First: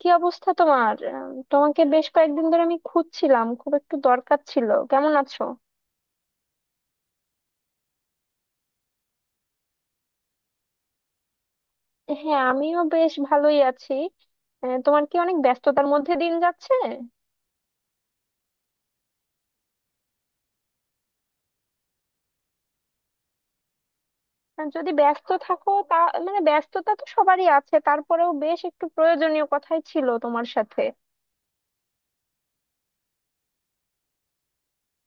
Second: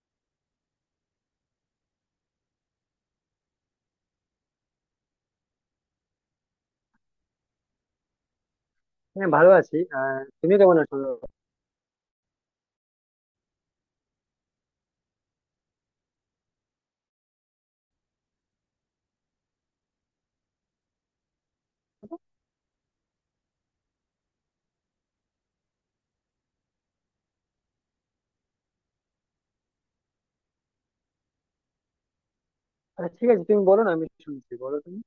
কি অবস্থা তোমার? তোমাকে বেশ কয়েকদিন ধরে আমি খুঁজছিলাম, খুব একটু দরকার ছিল। কেমন আছো? হ্যাঁ, ভালো আছি। তুমি কেমন আছো? হ্যাঁ, আমিও বেশ ভালোই আছি। তোমার কি অনেক ব্যস্ততার মধ্যে দিন যাচ্ছে? আর যদি ব্যস্ত থাকো তা মানে ব্যস্ততা তো সবারই আছে, তারপরেও বেশ একটু প্রয়োজনীয় কথাই ছিল তোমার সাথে। আচ্ছা, ঠিক আছে, তুমি বলো না, আমি শুনছি, বলো তুমি।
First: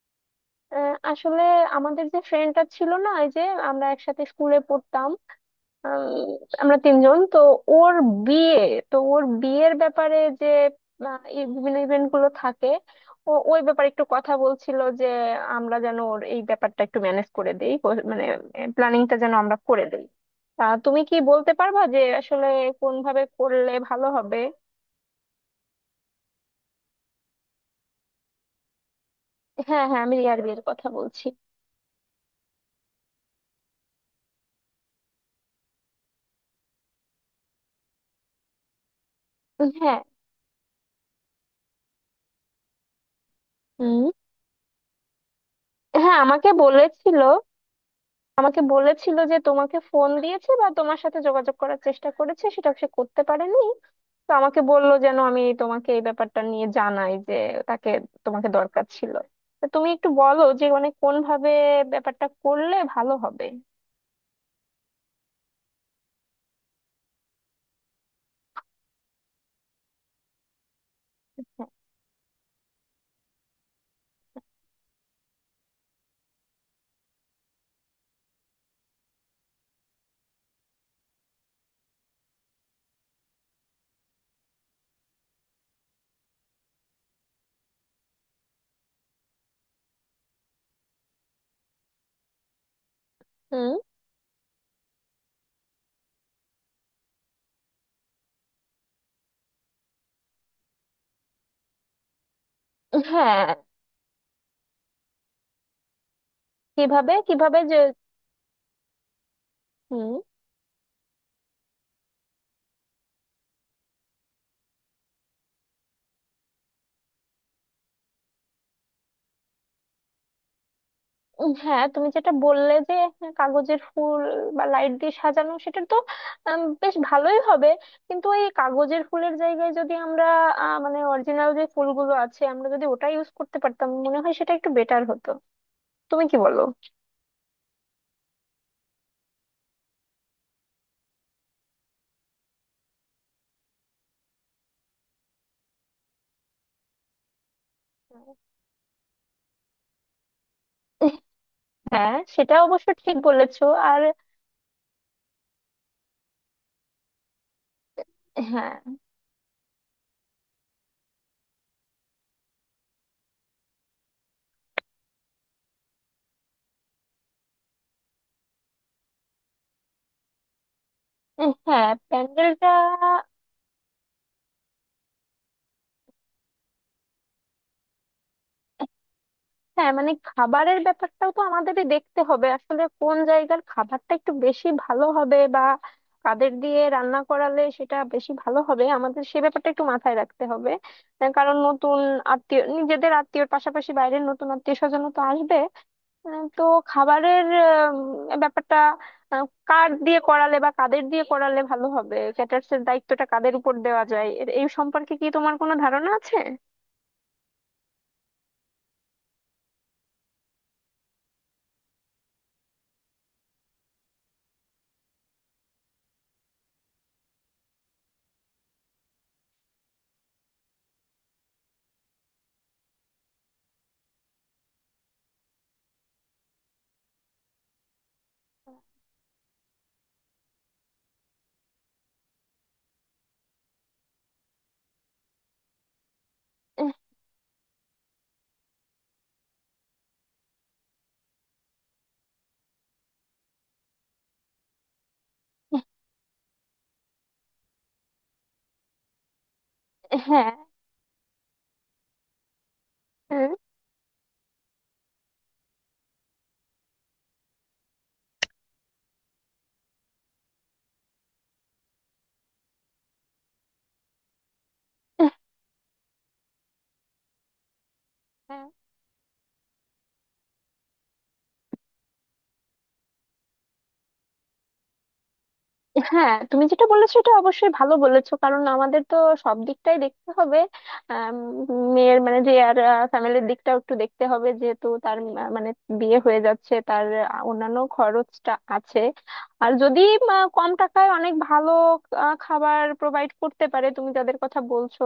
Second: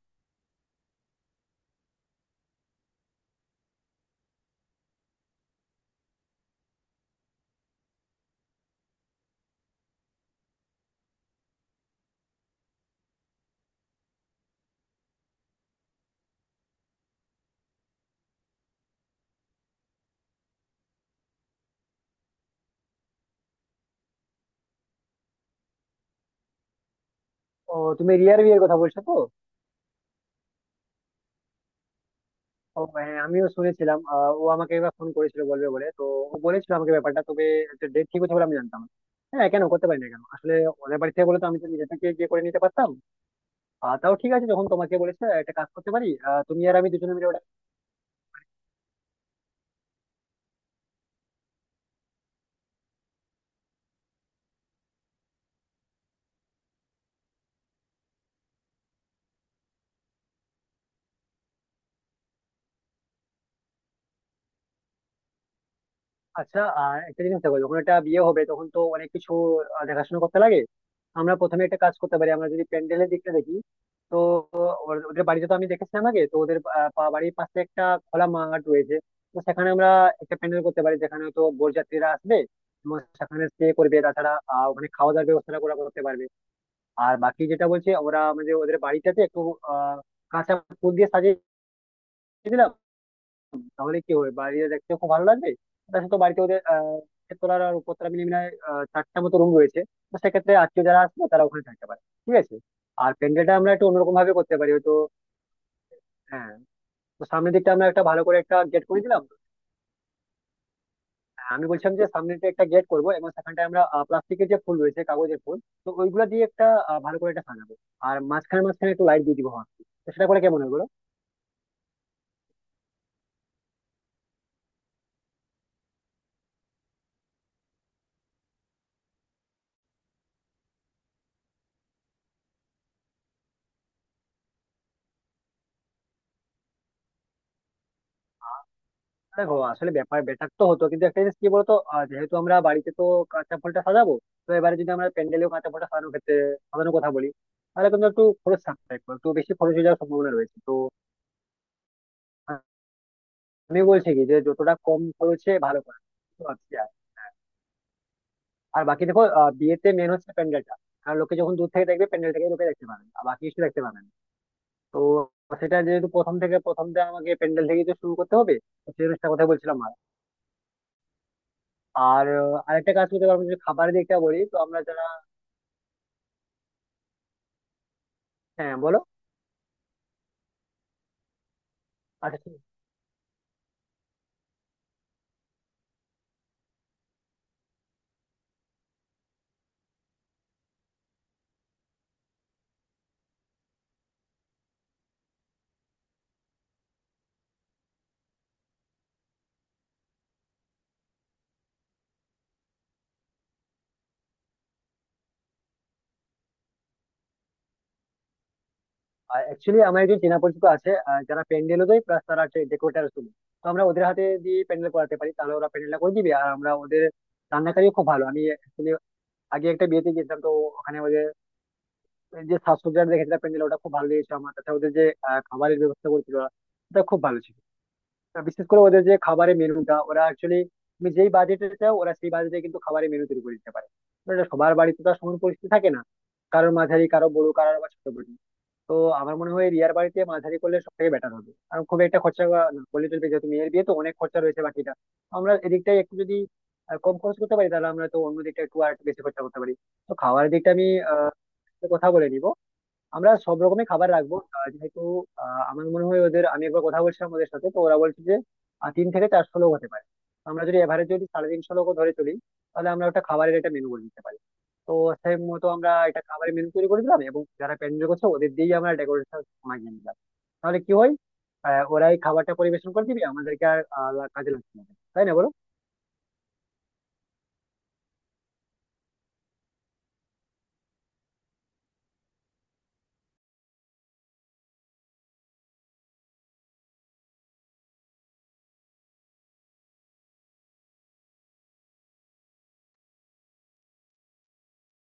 আসলে আমাদের যে ফ্রেন্ডটা ছিল না, এই যে আমরা একসাথে স্কুলে পড়তাম, আম, আমরা তিনজন তো, ওর বিয়ে, তো ওর বিয়ের ব্যাপারে যে এই বিভিন্ন ইভেন্ট গুলো থাকে, ও ওই ব্যাপারে একটু কথা বলছিল যে আমরা যেন ওর এই ব্যাপারটা একটু ম্যানেজ করে দেই, মানে প্ল্যানিংটা যেন আমরা করে দেই। তা তুমি কি বলতে পারবা যে আসলে কোন ভাবে করলে ভালো হবে? ও, তুমি রিয়ার বিয়ের কথা বলছো তো? হ্যাঁ, হ্যাঁ, আমি রিয়ার বিয়ের কথা বলছি। ও হ্যাঁ, আমিও শুনেছিলাম। ও আমাকে এবার ফোন করেছিল বলবে বলে তো। ও বলেছিল আমাকে ব্যাপারটা, তবে একটা ডেট ঠিক হচ্ছে বলে আমি জানতাম না। হ্যাঁ, কেন করতে হ্যাঁ। পারি না, কেন আসলে ওদের বাড়ি থেকে বলে তো আমি তো নিজে থেকে গিয়ে করে নিতে পারতাম। আর হুম। তাও ঠিক আছে, যখন তোমাকে বলেছে একটা কাজ করতে পারি, হ্যাঁ, আমাকে তুমি আর আমি দুজনে বলেছিল। মিলে। আমাকে বলেছিল যে তোমাকে ফোন দিয়েছে বা তোমার সাথে যোগাযোগ করার চেষ্টা করেছে, সেটা সে করতে পারেনি। তো আমাকে বললো যেন আমি তোমাকে এই ব্যাপারটা নিয়ে জানাই যে তাকে, তোমাকে দরকার ছিল। তো তুমি একটু বলো যে মানে কোন ভাবে ব্যাপারটা করলে ভালো হবে। আচ্ছা আর একটা জিনিস দেখো, যখন একটা বিয়ে হবে তখন তো অনেক কিছু দেখাশোনা করতে লাগে। আমরা প্রথমে একটা কাজ করতে পারি, আমরা যদি প্যান্ডেলের দিকটা দেখি। তো ওদের বাড়িতে তো আমি দেখেছিলাম আগে, তো ওদের বাড়ির পাশে একটা খোলা মাঠ রয়েছে। তো সেখানে আমরা একটা প্যান্ডেল করতে পারি, যেখানে তো বরযাত্রীরা আসবে এবং সেখানে স্টে করবে। তাছাড়া ওখানে খাওয়া দাওয়ার ব্যবস্থাটা ওরা করতে পারবে। আর বাকি যেটা বলছে ওরা আমাদের ওদের বাড়িটাতে একটু আহ কাঁচা ফুল দিয়ে সাজিয়ে দিলাম, হুম। তাহলে কি হবে? বাড়িতে দেখতে খুব ভালো লাগবে। তার সাথে বাড়িতে ওদের তেতলার আর উপরতলা মিলে মিলে চারটা মতো রুম রয়েছে। তো সেক্ষেত্রে আত্মীয় যারা আসবে তারা ওখানে থাকতে পারে, ঠিক আছে। আর হ্যাঁ। প্যান্ডেলটা আমরা একটু অন্যরকম ভাবে করতে পারি হয়তো। হ্যাঁ। কিভাবে তো সামনের কিভাবে দিকটা যে। আমরা একটা ভালো করে একটা গেট করে দিলাম। হুম। হ্যাঁ, আমি বলছিলাম যে সামনে দিকে একটা গেট করবো, এবং সেখানটায় আমরা প্লাস্টিকের যে ফুল রয়েছে, কাগজের ফুল, তো ওইগুলো দিয়ে একটা ভালো করে একটা সাজাবো। আর মাঝখানে মাঝখানে একটু লাইট দিয়ে দিবো, হ্যাঁ। তো সেটা করে কেমন হবে বলো? হ্যাঁ, তুমি যেটা বললে যে কাগজের ফুল বা লাইট দিয়ে সাজানো, সেটা তো বেশ ভালোই হবে। কিন্তু এই কাগজের ফুলের জায়গায় যদি আমরা মানে অরিজিনাল যে ফুলগুলো আছে, আমরা যদি ওটা ইউজ করতে পারতাম, মনে হয় সেটা একটু বেটার হতো। তুমি কি বলো? দেখো আসলে ব্যাপার বেটার তো হতো, কিন্তু একটা জিনিস কি বলতো, যেহেতু আমরা বাড়িতে তো কাঁচা ফুলটা সাজাবো, তো এবারে যদি আমরা প্যান্ডেলেও কাঁচা ফুলটা সাজানোর ক্ষেত্রে সাজানোর কথা বলি, তাহলে কিন্তু একটু খরচ থাকতে একটু একটু বেশি খরচ হয়ে যাওয়ার সম্ভাবনা রয়েছে তো। হ্যাঁ, সেটা অবশ্য ঠিক বলেছো। আমি আর বলছি কি, যে যতটা কম খরচে ভালো করা। তো আচ্ছা, আর হ্যাঁ। আর বাকি দেখো, বিয়েতে মেন হচ্ছে প্যান্ডেলটা, কারণ লোকে যখন দূর থেকে দেখবে প্যান্ডেলটাকে লোকে দেখতে পাবেন, আর বাকি কিছু দেখতে পাবেন। তো সেটা যেহেতু প্রথম থেকে আমাকে প্যান্ডেল থেকেই তো শুরু করতে হবে। তো সেই জিনিসটা কথা বলছিলাম। আর হ্যাঁ, আর প্যান্ডেলটা। আরেকটা কাজ করতে পারবো, যদি খাবারের দিকটা বলি, তো আমরা যারা হ্যাঁ বলো, হ্যাঁ মানে খাবারের ব্যাপারটাও তো আমাদেরই দেখতে আচ্ছা হবে, ঠিক। আসলে কোন জায়গার খাবারটা একটু বেশি ভালো হবে বা কাদের দিয়ে রান্না করালে সেটা বেশি ভালো হবে, আমাদের সে ব্যাপারটা একটু মাথায় রাখতে হবে। কারণ নতুন আত্মীয়, নিজেদের আত্মীয়র পাশাপাশি বাইরের নতুন আত্মীয় স্বজনও তো আসবে। তো খাবারের ব্যাপারটা, কার দিয়ে করালে বা কাদের দিয়ে করালে ভালো হবে, ক্যাটার্স এর দায়িত্বটা কাদের উপর দেওয়া যায়, এই সম্পর্কে কি তোমার কোনো ধারণা আছে? অ্যাকচুয়ালি আমার একজন চেনা পরিচিত আছে, যারা প্যান্ডেলও দেয়, প্লাস তারা ডেকোরেটার শুনে। তো আমরা ওদের হাতে দিয়ে প্যান্ডেল করাতে পারি, তাহলে ওরা প্যান্ডেলটা করে দিবে, আর আমরা ওদের রান্নাকারীও খুব ভালো। আমি actually আগে একটা বিয়েতে গেছিলাম তো, ওখানে ওদের যে সাজসজ্জা দেখেছিলাম, প্যান্ডেল, ওটা খুব ভালো লেগেছে আমার। তাছাড়া ওদের যে খাবারের ব্যবস্থা করেছিল ওরা, ওটা খুব ভালো ছিল। আর বিশেষ করে ওদের যে খাবারের মেনুটা, ওরা অ্যাকচুয়ালি তুমি যেই বাজেটে চাও ওরা সেই বাজেটে কিন্তু খাবারের মেনু তৈরি করে দিতে পারে। তো এটা সবার বাড়িতে তো আর সমান পরিস্থিতি থাকে না। কারোর এহ, মাঝারি, কারো বড়, কারোর আবার ছোট বড়। তো আমার মনে হয় রিয়ার বাড়িতে মাঝারি করলে সব থেকে বেটার হবে, কারণ খুব একটা খরচা না করলে চলবে, যেহেতু মেয়ের বিয়ে তো অনেক খরচা রয়েছে বাকিটা। আমরা এদিকটাই একটু যদি কম খরচ করতে পারি, তাহলে আমরা তো অন্য দিকটা একটু আর একটু বেশি খরচা করতে পারি। তো খাবারের হ্যাঁ। দিকটা আমি আহ, একটু কথা বলে নিব। আমরা সব রকমের খাবার রাখবো, যেহেতু আমার মনে হয় ওদের আমি একবার কথা বলছিলাম ওদের সাথে, তো ওরা বলছে যে 300 থেকে 400 লোক হতে পারে। আমরা যদি এভারেজ যদি 350 লোক ধরে চলি, তাহলে আমরা একটা খাবারের একটা মেনু করে দিতে পারি। তো সেই মতো আমরা এটা খাবারের মেনু তৈরি করে দিলাম, এবং যারা প্যান্ডেল করছে ওদের হ্যাঁ। দিয়েই আমরা ডেকোরেশন মাগিয়ে নিলাম। তাহলে কি হয়, ওরাই খাবারটা পরিবেশন করে দিবে আমাদেরকে, আর কাজে লাগছে না, তাই না বলো? হ্যাঁ, তুমি যেটা বলেছো এটা অবশ্যই ভালো বলেছো, কারণ আমাদের তো সব দিকটাই দেখতে হবে। আম, মেয়ের মানে যে আর ফ্যামিলির দিকটাও একটু দেখতে হবে, যেহেতু তার মানে বিয়ে হয়ে যাচ্ছে, তার অন্যান্য খরচটা আছে। আর যদি কম টাকায় অনেক ভালো খাবার প্রোভাইড করতে পারে, তুমি যাদের কথা বলছো,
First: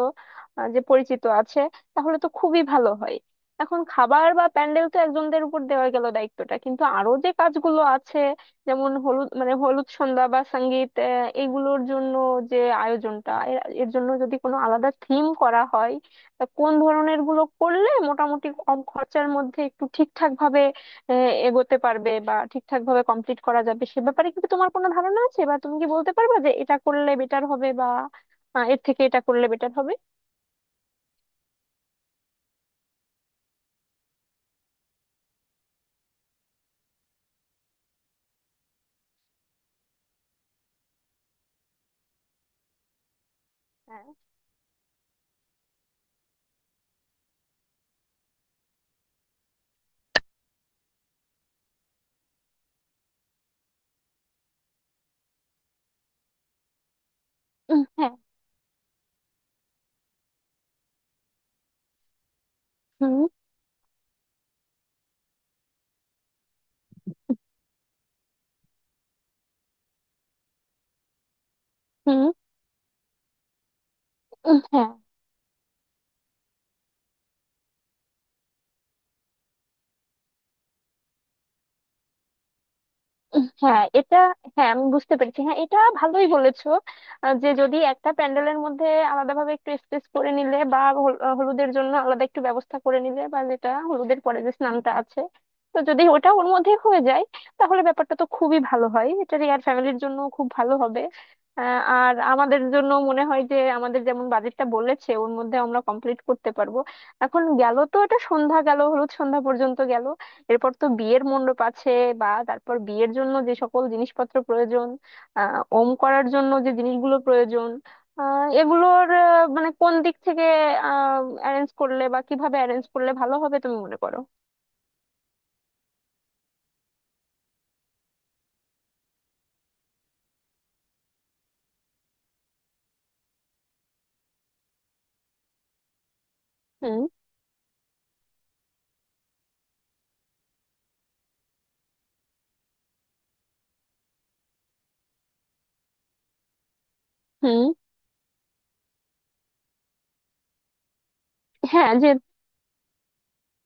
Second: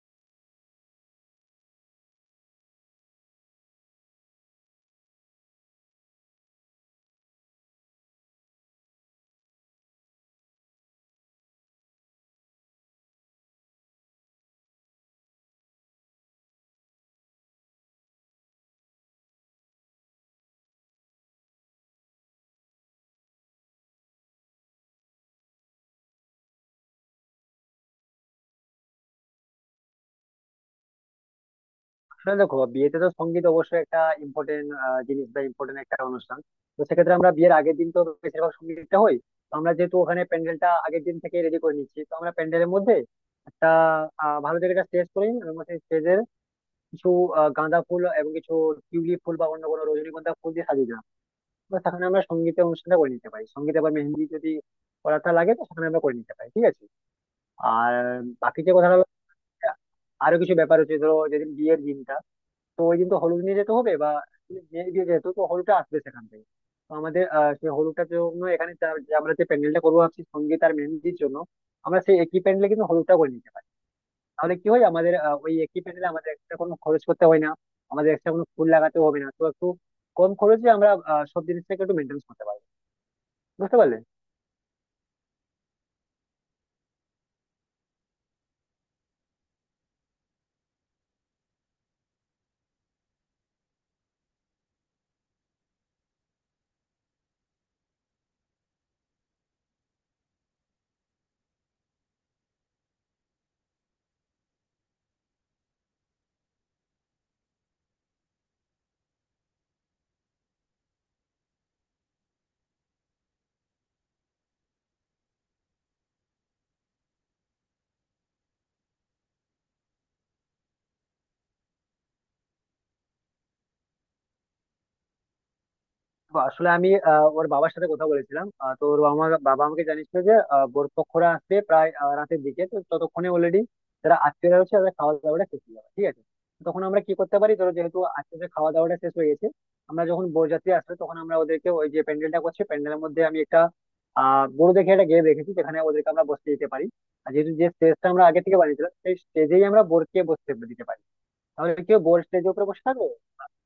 যে পরিচিত আছে, তাহলে তো খুবই ভালো হয়। এখন খাবার বা প্যান্ডেল তো একজনদের উপর দেওয়া গেল দায়িত্বটা, কিন্তু আরো যে কাজগুলো আছে যেমন হলুদ মানে হলুদ সন্ধ্যা বা সঙ্গীত, এগুলোর জন্য যে আয়োজনটা, এর এর জন্য যদি কোনো আলাদা থিম করা হয়, তা কোন ধরনের গুলো করলে মোটামুটি কম খরচার মধ্যে একটু ঠিকঠাক ভাবে আহ, এগোতে পারবে বা ঠিকঠাক ভাবে কমপ্লিট করা যাবে, সে ব্যাপারে কি তোমার কোনো ধারণা আছে, বা তুমি কি বলতে পারবে যে এটা করলে বেটার হবে বা এর থেকে এটা করলে বেটার হবে? আসলে দেখো বিয়েতে তো সঙ্গীত অবশ্যই একটা ইম্পর্টেন্ট জিনিস বা ইম্পর্টেন্ট একটা অনুষ্ঠান। তো সেক্ষেত্রে আমরা বিয়ের আগের দিন তো বেশিরভাগ সঙ্গীতটা হয়। তো আমরা যেহেতু ওখানে প্যান্ডেলটা আগের দিন থেকে রেডি করে নিচ্ছি, তো আমরা প্যান্ডেলের মধ্যে একটা হ্যাঁ। ভালো দেখে একটা স্টেজ করে নিই, এবং সেই স্টেজের কিছু গাঁদা ফুল এবং কিছু টিউলিপ ফুল বা অন্য কোনো রজনীগন্ধা ফুল দিয়ে সাজিয়ে দেবো। বা সেখানে আমরা সঙ্গীতের অনুষ্ঠানটা করে নিতে পারি। সঙ্গীত আবার মেহেন্দি যদি করাটা লাগে, তো সেখানে আমরা করে নিতে পারি, ঠিক আছে। আর হ্যাঁ। বাকি যে কথাটা হলো, আরো কিছু ব্যাপার হচ্ছে, ধরো যেদিন বিয়ের দিনটা, তো ওই দিন তো হুম। হলুদ নিয়ে যেতে হবে বা মেয়ের বিয়ে যেহেতু, তো হলুদটা আসবে সেখান থেকে। তো আমাদের আহ সেই হলুদটার জন্য এখানে যে আমরা যে প্যান্ডেলটা করবো ভাবছি সঙ্গীত আর মেহেন্দির জন্য, আমরা সেই হুম। একই প্যান্ডেলে কিন্তু হলুদটা করে নিতে পারি। তাহলে কি হয়, হ্যাঁ। আমাদের ওই একই প্যান্ডেলে আমাদের একটা কোনো খরচ করতে হয় না। আমাদের একটা কোনো ফুল লাগাতে হবে না, তো একটু কম খরচে আমরা সব জিনিসটাকে একটু মেনটেন করতে পারবো। বুঝতে হ্যাঁ, পারলে? এটা। হ্যাঁ, আমি বুঝতে পেরেছি। হ্যাঁ, এটা ভালোই বলেছো। যে যদি একটা প্যান্ডেলের মধ্যে আলাদাভাবে একটু স্পেস করে নিলে বা হলুদের জন্য আলাদা একটু ব্যবস্থা করে নিলে, বা যেটা হলুদের পরে যে স্নানটা আছে, তো যদি ওটা ওর মধ্যে হয়ে যায়, তাহলে ব্যাপারটা তো খুবই ভালো হয়। এটা রিয়ার ফ্যামিলির জন্য খুব ভালো হবে। আর আমাদের জন্য মনে হয় যে আমাদের যেমন বাজেটটা বলেছে ওর মধ্যে আমরা কমপ্লিট করতে পারবো। এখন গেল তো এটা সন্ধ্যা গেল, হলুদ সন্ধ্যা পর্যন্ত গেল, এরপর তো বিয়ের মণ্ডপ আছে, বা তারপর বিয়ের জন্য যে সকল জিনিসপত্র প্রয়োজন, ওম করার জন্য যে জিনিসগুলো প্রয়োজন, এগুলোর মানে কোন দিক থেকে অ্যারেঞ্জ করলে বা কিভাবে অ্যারেঞ্জ করলে ভালো হবে, তুমি মনে করো? তো আসলে আমি ওর বাবার সাথে কথা বলেছিলাম, তো ওর বাবা বাবা আমাকে জানিয়েছিল যে বরপক্ষরা আসবে প্রায় রাতের দিকে। তো ততক্ষণে অলরেডি যারা আত্মীয়রা রয়েছে তাদের খাওয়া দাওয়াটা শেষ হয়ে যাবে, ঠিক আছে। তো তখন হুম। আমরা কি করতে পারি, ধরো যেহেতু আত্মীয়দের খাওয়া দাওয়াটা শেষ হয়ে গেছে, আমরা যখন বরযাত্রী আসবে তখন আমরা ওদেরকে ওই যে প্যান্ডেলটা করছে প্যান্ডেলের মধ্যে, আমি একটা আহ বড় দেখে একটা গেম রেখেছি যেখানে ওদেরকে আমরা বসতে দিতে পারি। আর যেহেতু হুম। যে স্টেজটা আমরা আগে থেকে বানিয়েছিলাম, সেই স্টেজেই আমরা বোরকে বসতে দিতে পারি। তাহলে হ্যাঁ কেউ যে। বোর স্টেজের উপরে বসে থাকবে,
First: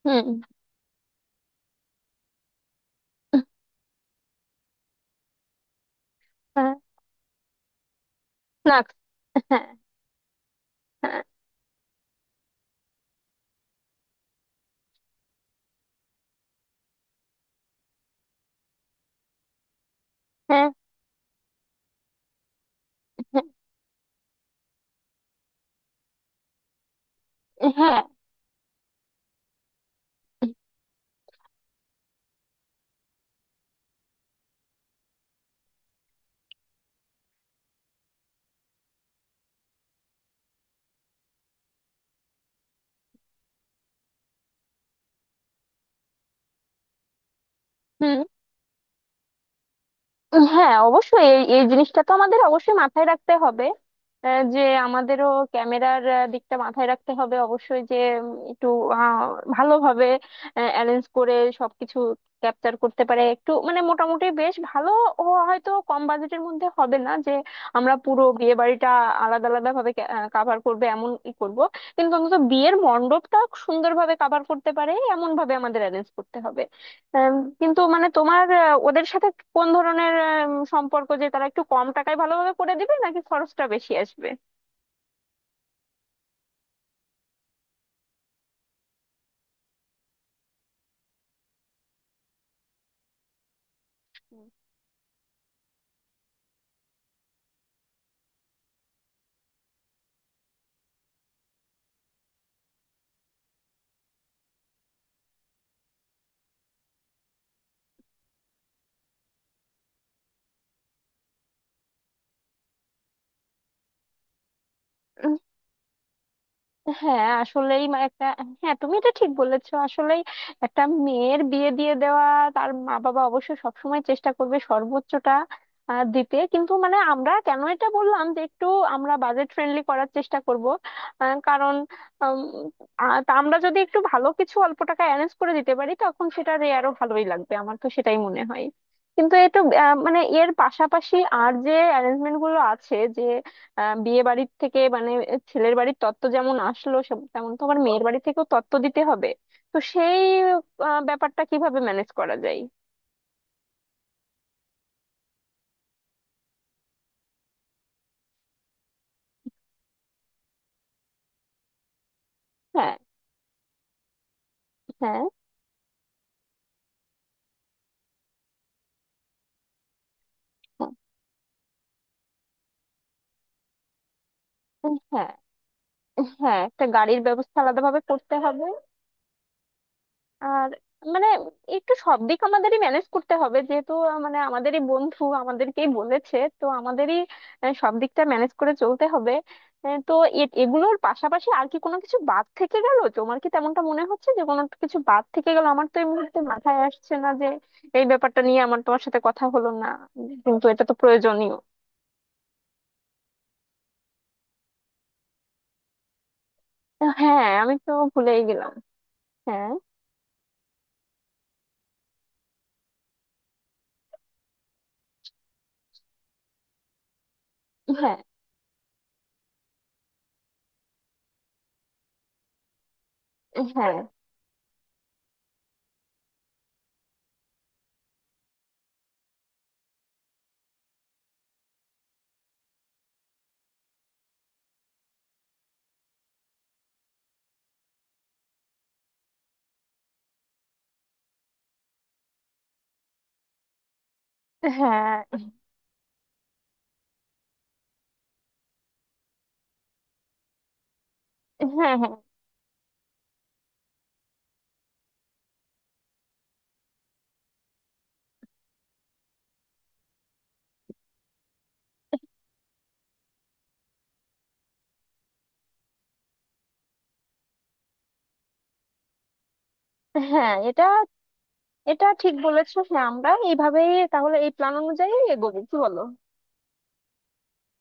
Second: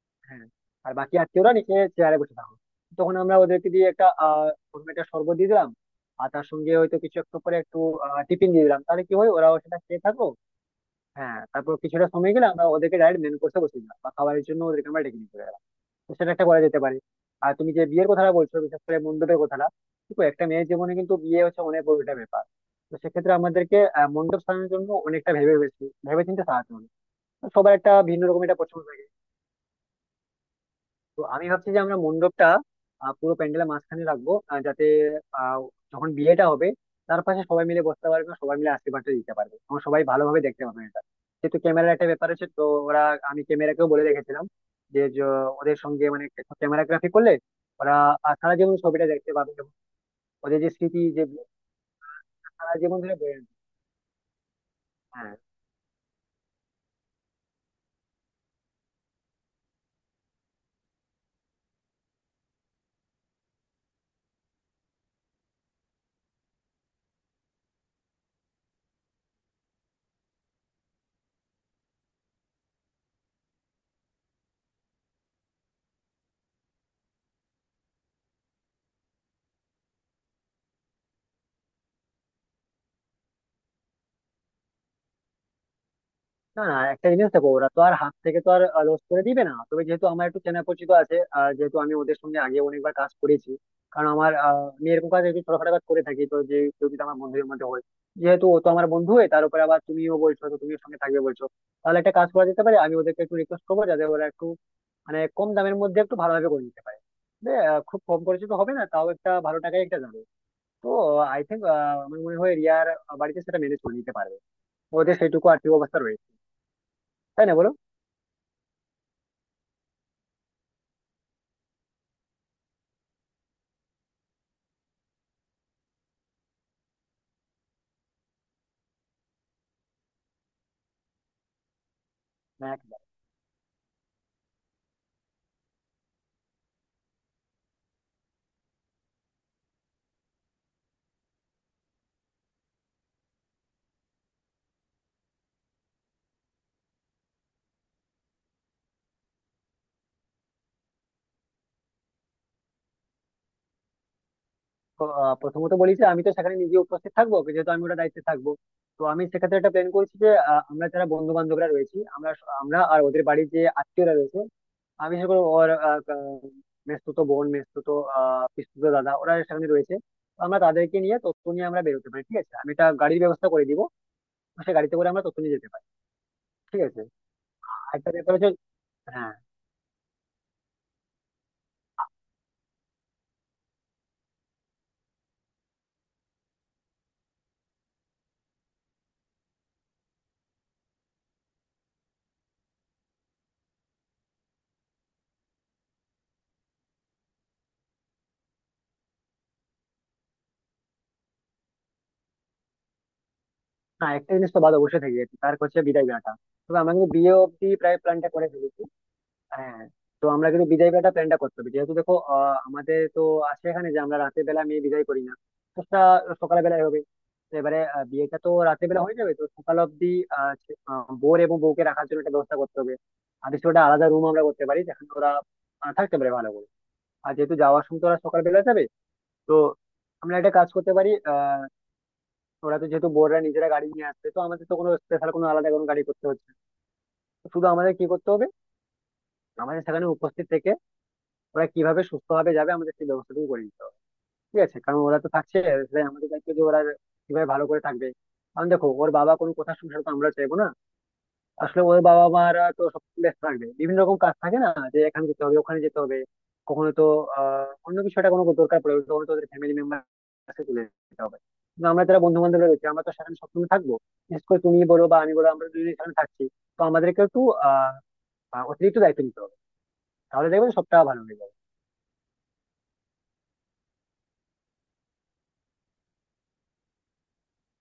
হুম। হ্যাঁ। আর বাকি আত্মীয়রা নিচে চেয়ারে বসে থাকো। তখন আমরা ওদেরকে দিয়ে একটা আহ কোনো একটা শরবত দিয়ে দিলাম, আর তার সঙ্গে হ্যাঁ। হয়তো কিছু একটু করে একটু টিফিন দিয়ে না। দিলাম। তাহলে কি হয়, ওরাও হ্যাঁ। সেটা খেয়ে থাকো। হ্যাঁ, তারপর কিছুটা সময় গেলে আমরা ওদেরকে ডাইরেক্ট মেন কোর্সে বসিয়ে দিলাম, বা খাবারের জন্য ওদেরকে আমরা ডেকে নিয়ে চলে গেলাম। তো সেটা একটা করা যেতে পারে। আর তুমি যে বিয়ের কথাটা বলছো, বিশেষ করে মণ্ডপের কথাটা, দেখো একটা মেয়ের হ্যাঁ। জীবনে কিন্তু বিয়ে হচ্ছে অনেক বড় একটা ব্যাপার। তো সেক্ষেত্রে হ্যাঁ। আমাদেরকে মণ্ডপ সাজানোর জন্য অনেকটা ভেবে ভেবে চিন্তে সাজাতে হবে। তো হ্যাঁ। সবার একটা হ্যাঁ, ভিন্ন রকম একটা পছন্দ। তো আমি ভাবছি যে আমরা মণ্ডপটা পুরো প্যান্ডেলের মাঝখানে রাখবো, যাতে আহ, যখন বিয়েটা হবে, তার পাশে সবাই মিলে বসতে পারবে, সবাই মিলে আশীর্বাদটা দিতে পারবে, এবং সবাই ভালোভাবে দেখতে পাবে এটা। যেহেতু ক্যামেরার একটা ব্যাপার আছে, তো ওরা আমি ক্যামেরাকেও বলে রেখেছিলাম যে ওদের সঙ্গে মানে ক্যামেরাগ্রাফি করলে ওরা হুম। সারা জীবন ছবিটা দেখতে পাবে, এবং ওদের যে হ্যাঁ স্মৃতি যে অবশ্যই, এই এই জিনিসটা তো আমাদের সারা অবশ্যই জীবন মাথায় ধরে রাখতে বয়ে আনবে। হবে। যে আমাদেরও হ্যাঁ। ক্যামেরার দিকটা মাথায় রাখতে হবে অবশ্যই, যে একটু আহ, ভালোভাবে অ্যারেঞ্জ করে সবকিছু ক্যাপচার করতে পারে, একটু মানে মোটামুটি বেশ ভালো ও। হয়তো কম বাজেটের মধ্যে হবে না যে আমরা পুরো বিয়ে বাড়িটা আলাদা আলাদা ভাবে কাভার করবে এমন ই করব, কিন্তু অন্তত বিয়ের মণ্ডপটা সুন্দরভাবে কাভার করতে পারে এমন ভাবে আমাদের অ্যারেঞ্জ করতে হবে। আম, কিন্তু মানে তোমার ওদের সাথে কোন ধরনের সম্পর্ক, যে তারা একটু কম টাকায় ভালোভাবে করে দিবে নাকি খরচটা বেশি আসবে? না না, একটা জিনিস দেখো, ওরা তো আর হাত থেকে তো আর লস করে দিবে না। তবে যেহেতু আমার একটু চেনা পরিচিত আছে, আর যেহেতু আমি ওদের সঙ্গে আগে অনেকবার কাজ করেছি, কারণ আমার আমি এরকম কাজ একটু ছোটখাটো কাজ করে থাকি, তো যে কেউ যদি আমার বন্ধুদের মধ্যে হয়, যেহেতু ও তো আমার বন্ধু, হয়ে তার উপরে আবার তুমিও বলছো তো তুমিও সঙ্গে থাকবে বলছো, তাহলে একটা কাজ করা যেতে পারে। আমি ওদেরকে একটু রিকোয়েস্ট করবো যাতে ওরা একটু মানে কম দামের মধ্যে একটু ভালোভাবে করে নিতে পারে। যে, খুব কম খরচে তো হবে না, তাও একটা ভালো টাকায় একটা যাবে। তো আই থিঙ্ক, আমার মনে হয় রিয়ার বাড়িতে সেটা ম্যানেজ করে নিতে পারবে। ওদের সেইটুকু আর্থিক অবস্থা রয়েছে, হ্যাঁ, তাই না বলো? আসলেই একটা। হ্যাঁ, তুমি এটা ঠিক বলেছো। আসলেই একটা মেয়ের বিয়ে দিয়ে দেওয়া, তার মা বাবা অবশ্যই সবসময় চেষ্টা করবে সর্বোচ্চটা দিতে, কিন্তু মানে আমরা কেন এটা বললাম যে একটু আমরা বাজেট ফ্রেন্ডলি করার চেষ্টা করব, কারণ উম, একদম। তা আমরা যদি একটু ভালো কিছু অল্প টাকা অ্যারেঞ্জ করে দিতে পারি, তখন সেটা আরো ভালোই লাগবে আমার, তো সেটাই মনে হয়। কিন্তু এটা মানে এর পাশাপাশি আর যে অ্যারেঞ্জমেন্ট গুলো আছে, যে বিয়ে বাড়ির থেকে মানে ছেলের বাড়ির তত্ত্ব যেমন আসলো সব, তেমন তো আবার মেয়ের বাড়ি থেকেও তত্ত্ব দিতে হবে, তো সেই ব্যাপারটা কিভাবে ম্যানেজ করা যায়? তো, প্রথমত বলি যে আমি তো সেখানে নিজে উপস্থিত থাকবো, যেহেতু আমি ওটা দায়িত্বে থাকবো। তো আমি সেক্ষেত্রে একটা প্ল্যান করেছি যে, আমরা যারা বন্ধু বান্ধবরা রয়েছি, আমরা হ্যাঁ, আর ওদের বাড়ির যে আত্মীয়রা রয়েছে, আমি হ্যাঁ। বিশেষ করে ওর আহ, আহ, মেসতুতো বোন, মেসতুতো আহ পিসতুতো দাদা, ওরা সেখানে রয়েছে। তো আমরা তাদেরকে নিয়ে তথ্য নিয়ে আমরা বেরোতে পারি, ঠিক আছে। আমি একটা গাড়ির ব্যবস্থা করে দিব, তো সেই গাড়িতে হ্যাঁ। করে আমরা হ্যাঁ, তথ্য নিয়ে যেতে পারি। হ্যাঁ, ঠিক একটা আছে, গাড়ির ব্যবস্থা আলাদাভাবে আরেকটা ব্যাপার করতে হচ্ছে, হবে। হ্যাঁ। আর মানে একটু সব দিক আমাদেরই ম্যানেজ করতে হবে, যেহেতু মানে আমাদেরই বন্ধু আমাদেরকেই বলেছে, তো আমাদেরই সব দিকটা ম্যানেজ করে চলতে হবে। তো এগুলোর পাশাপাশি আর কি কোনো কিছু বাদ থেকে গেল? তোমার কি তেমনটা মনে হচ্ছে যে কোনো কিছু বাদ থেকে গেল? আমার তো এই মুহূর্তে মাথায় আসছে না যে এই ব্যাপারটা নিয়ে আমার তোমার সাথে কথা হলো না, কিন্তু এটা তো প্রয়োজনীয়। না, একটা জিনিস তো বাদ অবশ্যই থেকে গেছে, তার হচ্ছে বিদায় বেলাটা। তবে আমরা কিন্তু বিয়ে হ্যাঁ, অব্দি আমি তো প্রায় প্ল্যানটা ভুলেই করে গেলাম। ফেলেছি। হ্যাঁ। হ্যাঁ। তো আমরা কিন্তু বিদায় বেলাটা প্ল্যানটা করতে হবে, যেহেতু দেখো আমাদের তো আছে এখানে যে আমরা রাতের বেলা মেয়ে বিদায় করি না। তো সেটা সকাল বেলায় হবে। তো এবারে হ্যাঁ। বিয়েটা তো রাতের বেলা হয়ে যাবে, তো সকাল অব্দি বর এবং বউকে রাখার জন্য একটা ব্যবস্থা করতে হবে। আর কিছু একটা হ্যাঁ। আলাদা রুম আমরা করতে পারি যেখানে ওরা থাকতে পারে ভালো করে। আর যেহেতু যাওয়ার সময় তো ওরা সকালবেলা যাবে, তো আমরা একটা কাজ করতে পারি। ওরা তো যেহেতু বোর্ডরা নিজেরা গাড়ি নিয়ে আসবে, তো আমাদের তো কোনো স্পেশাল কোনো আলাদা কোনো গাড়ি করতে হচ্ছে না। তো শুধু আমাদের কি করতে হবে, আমাদের সেখানে উপস্থিত থেকে ওরা কিভাবে সুস্থভাবে যাবে আমাদের সেই ব্যবস্থাটুকু করে নিতে হবে, ঠিক আছে। কারণ ওরা হ্যাঁ। তো থাকছে, তাই আমাদের দায়িত্ব যে ওরা কিভাবে ভালো করে থাকবে। কারণ দেখো ওর বাবা কোনো কথা শুনছে না, তো আমরা চাইবো না, আসলে হ্যাঁ। ওর হ্যাঁ। বাবা মারা তো সব ব্যস্ত থাকবে, বিভিন্ন রকম কাজ থাকে না যে এখানে যেতে হবে ওখানে যেতে হবে, কখনো তো আহ অন্য কিছু একটা কোনো দরকার পড়বে, তখন তো ওদের ফ্যামিলি মেম্বার কাছে চলে যেতে হবে। কিন্তু আমরা যারা বন্ধু বান্ধব রয়েছে আমরা তো সেখানে সবসময় থাকবো। বিশেষ করে তুমি বলো বা আমি বলো, আমরা দুজনে সেখানে থাকছি, তো আমাদেরকে একটু আহ আহ, অতিরিক্ত দায়িত্ব নিতে হবে, তাহলে হ্যাঁ, দেখবেন এটা। সবটা ভালো হবে। এটা ঠিক বলেছো। হ্যাঁ, আমরা এইভাবেই তাহলে এই প্ল্যান অনুযায়ী এগোবো, কি বলো?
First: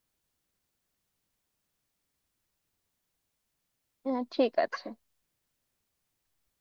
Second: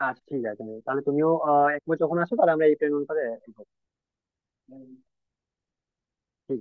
আচ্ছা ঠিক আছে, তাহলে তুমিও একবার যখন আসো, তাহলে আমরা এই প্ল্যান অনুসারে এগোবো। হ্যাঁ, ঠিক আছে। ঠিক আছে।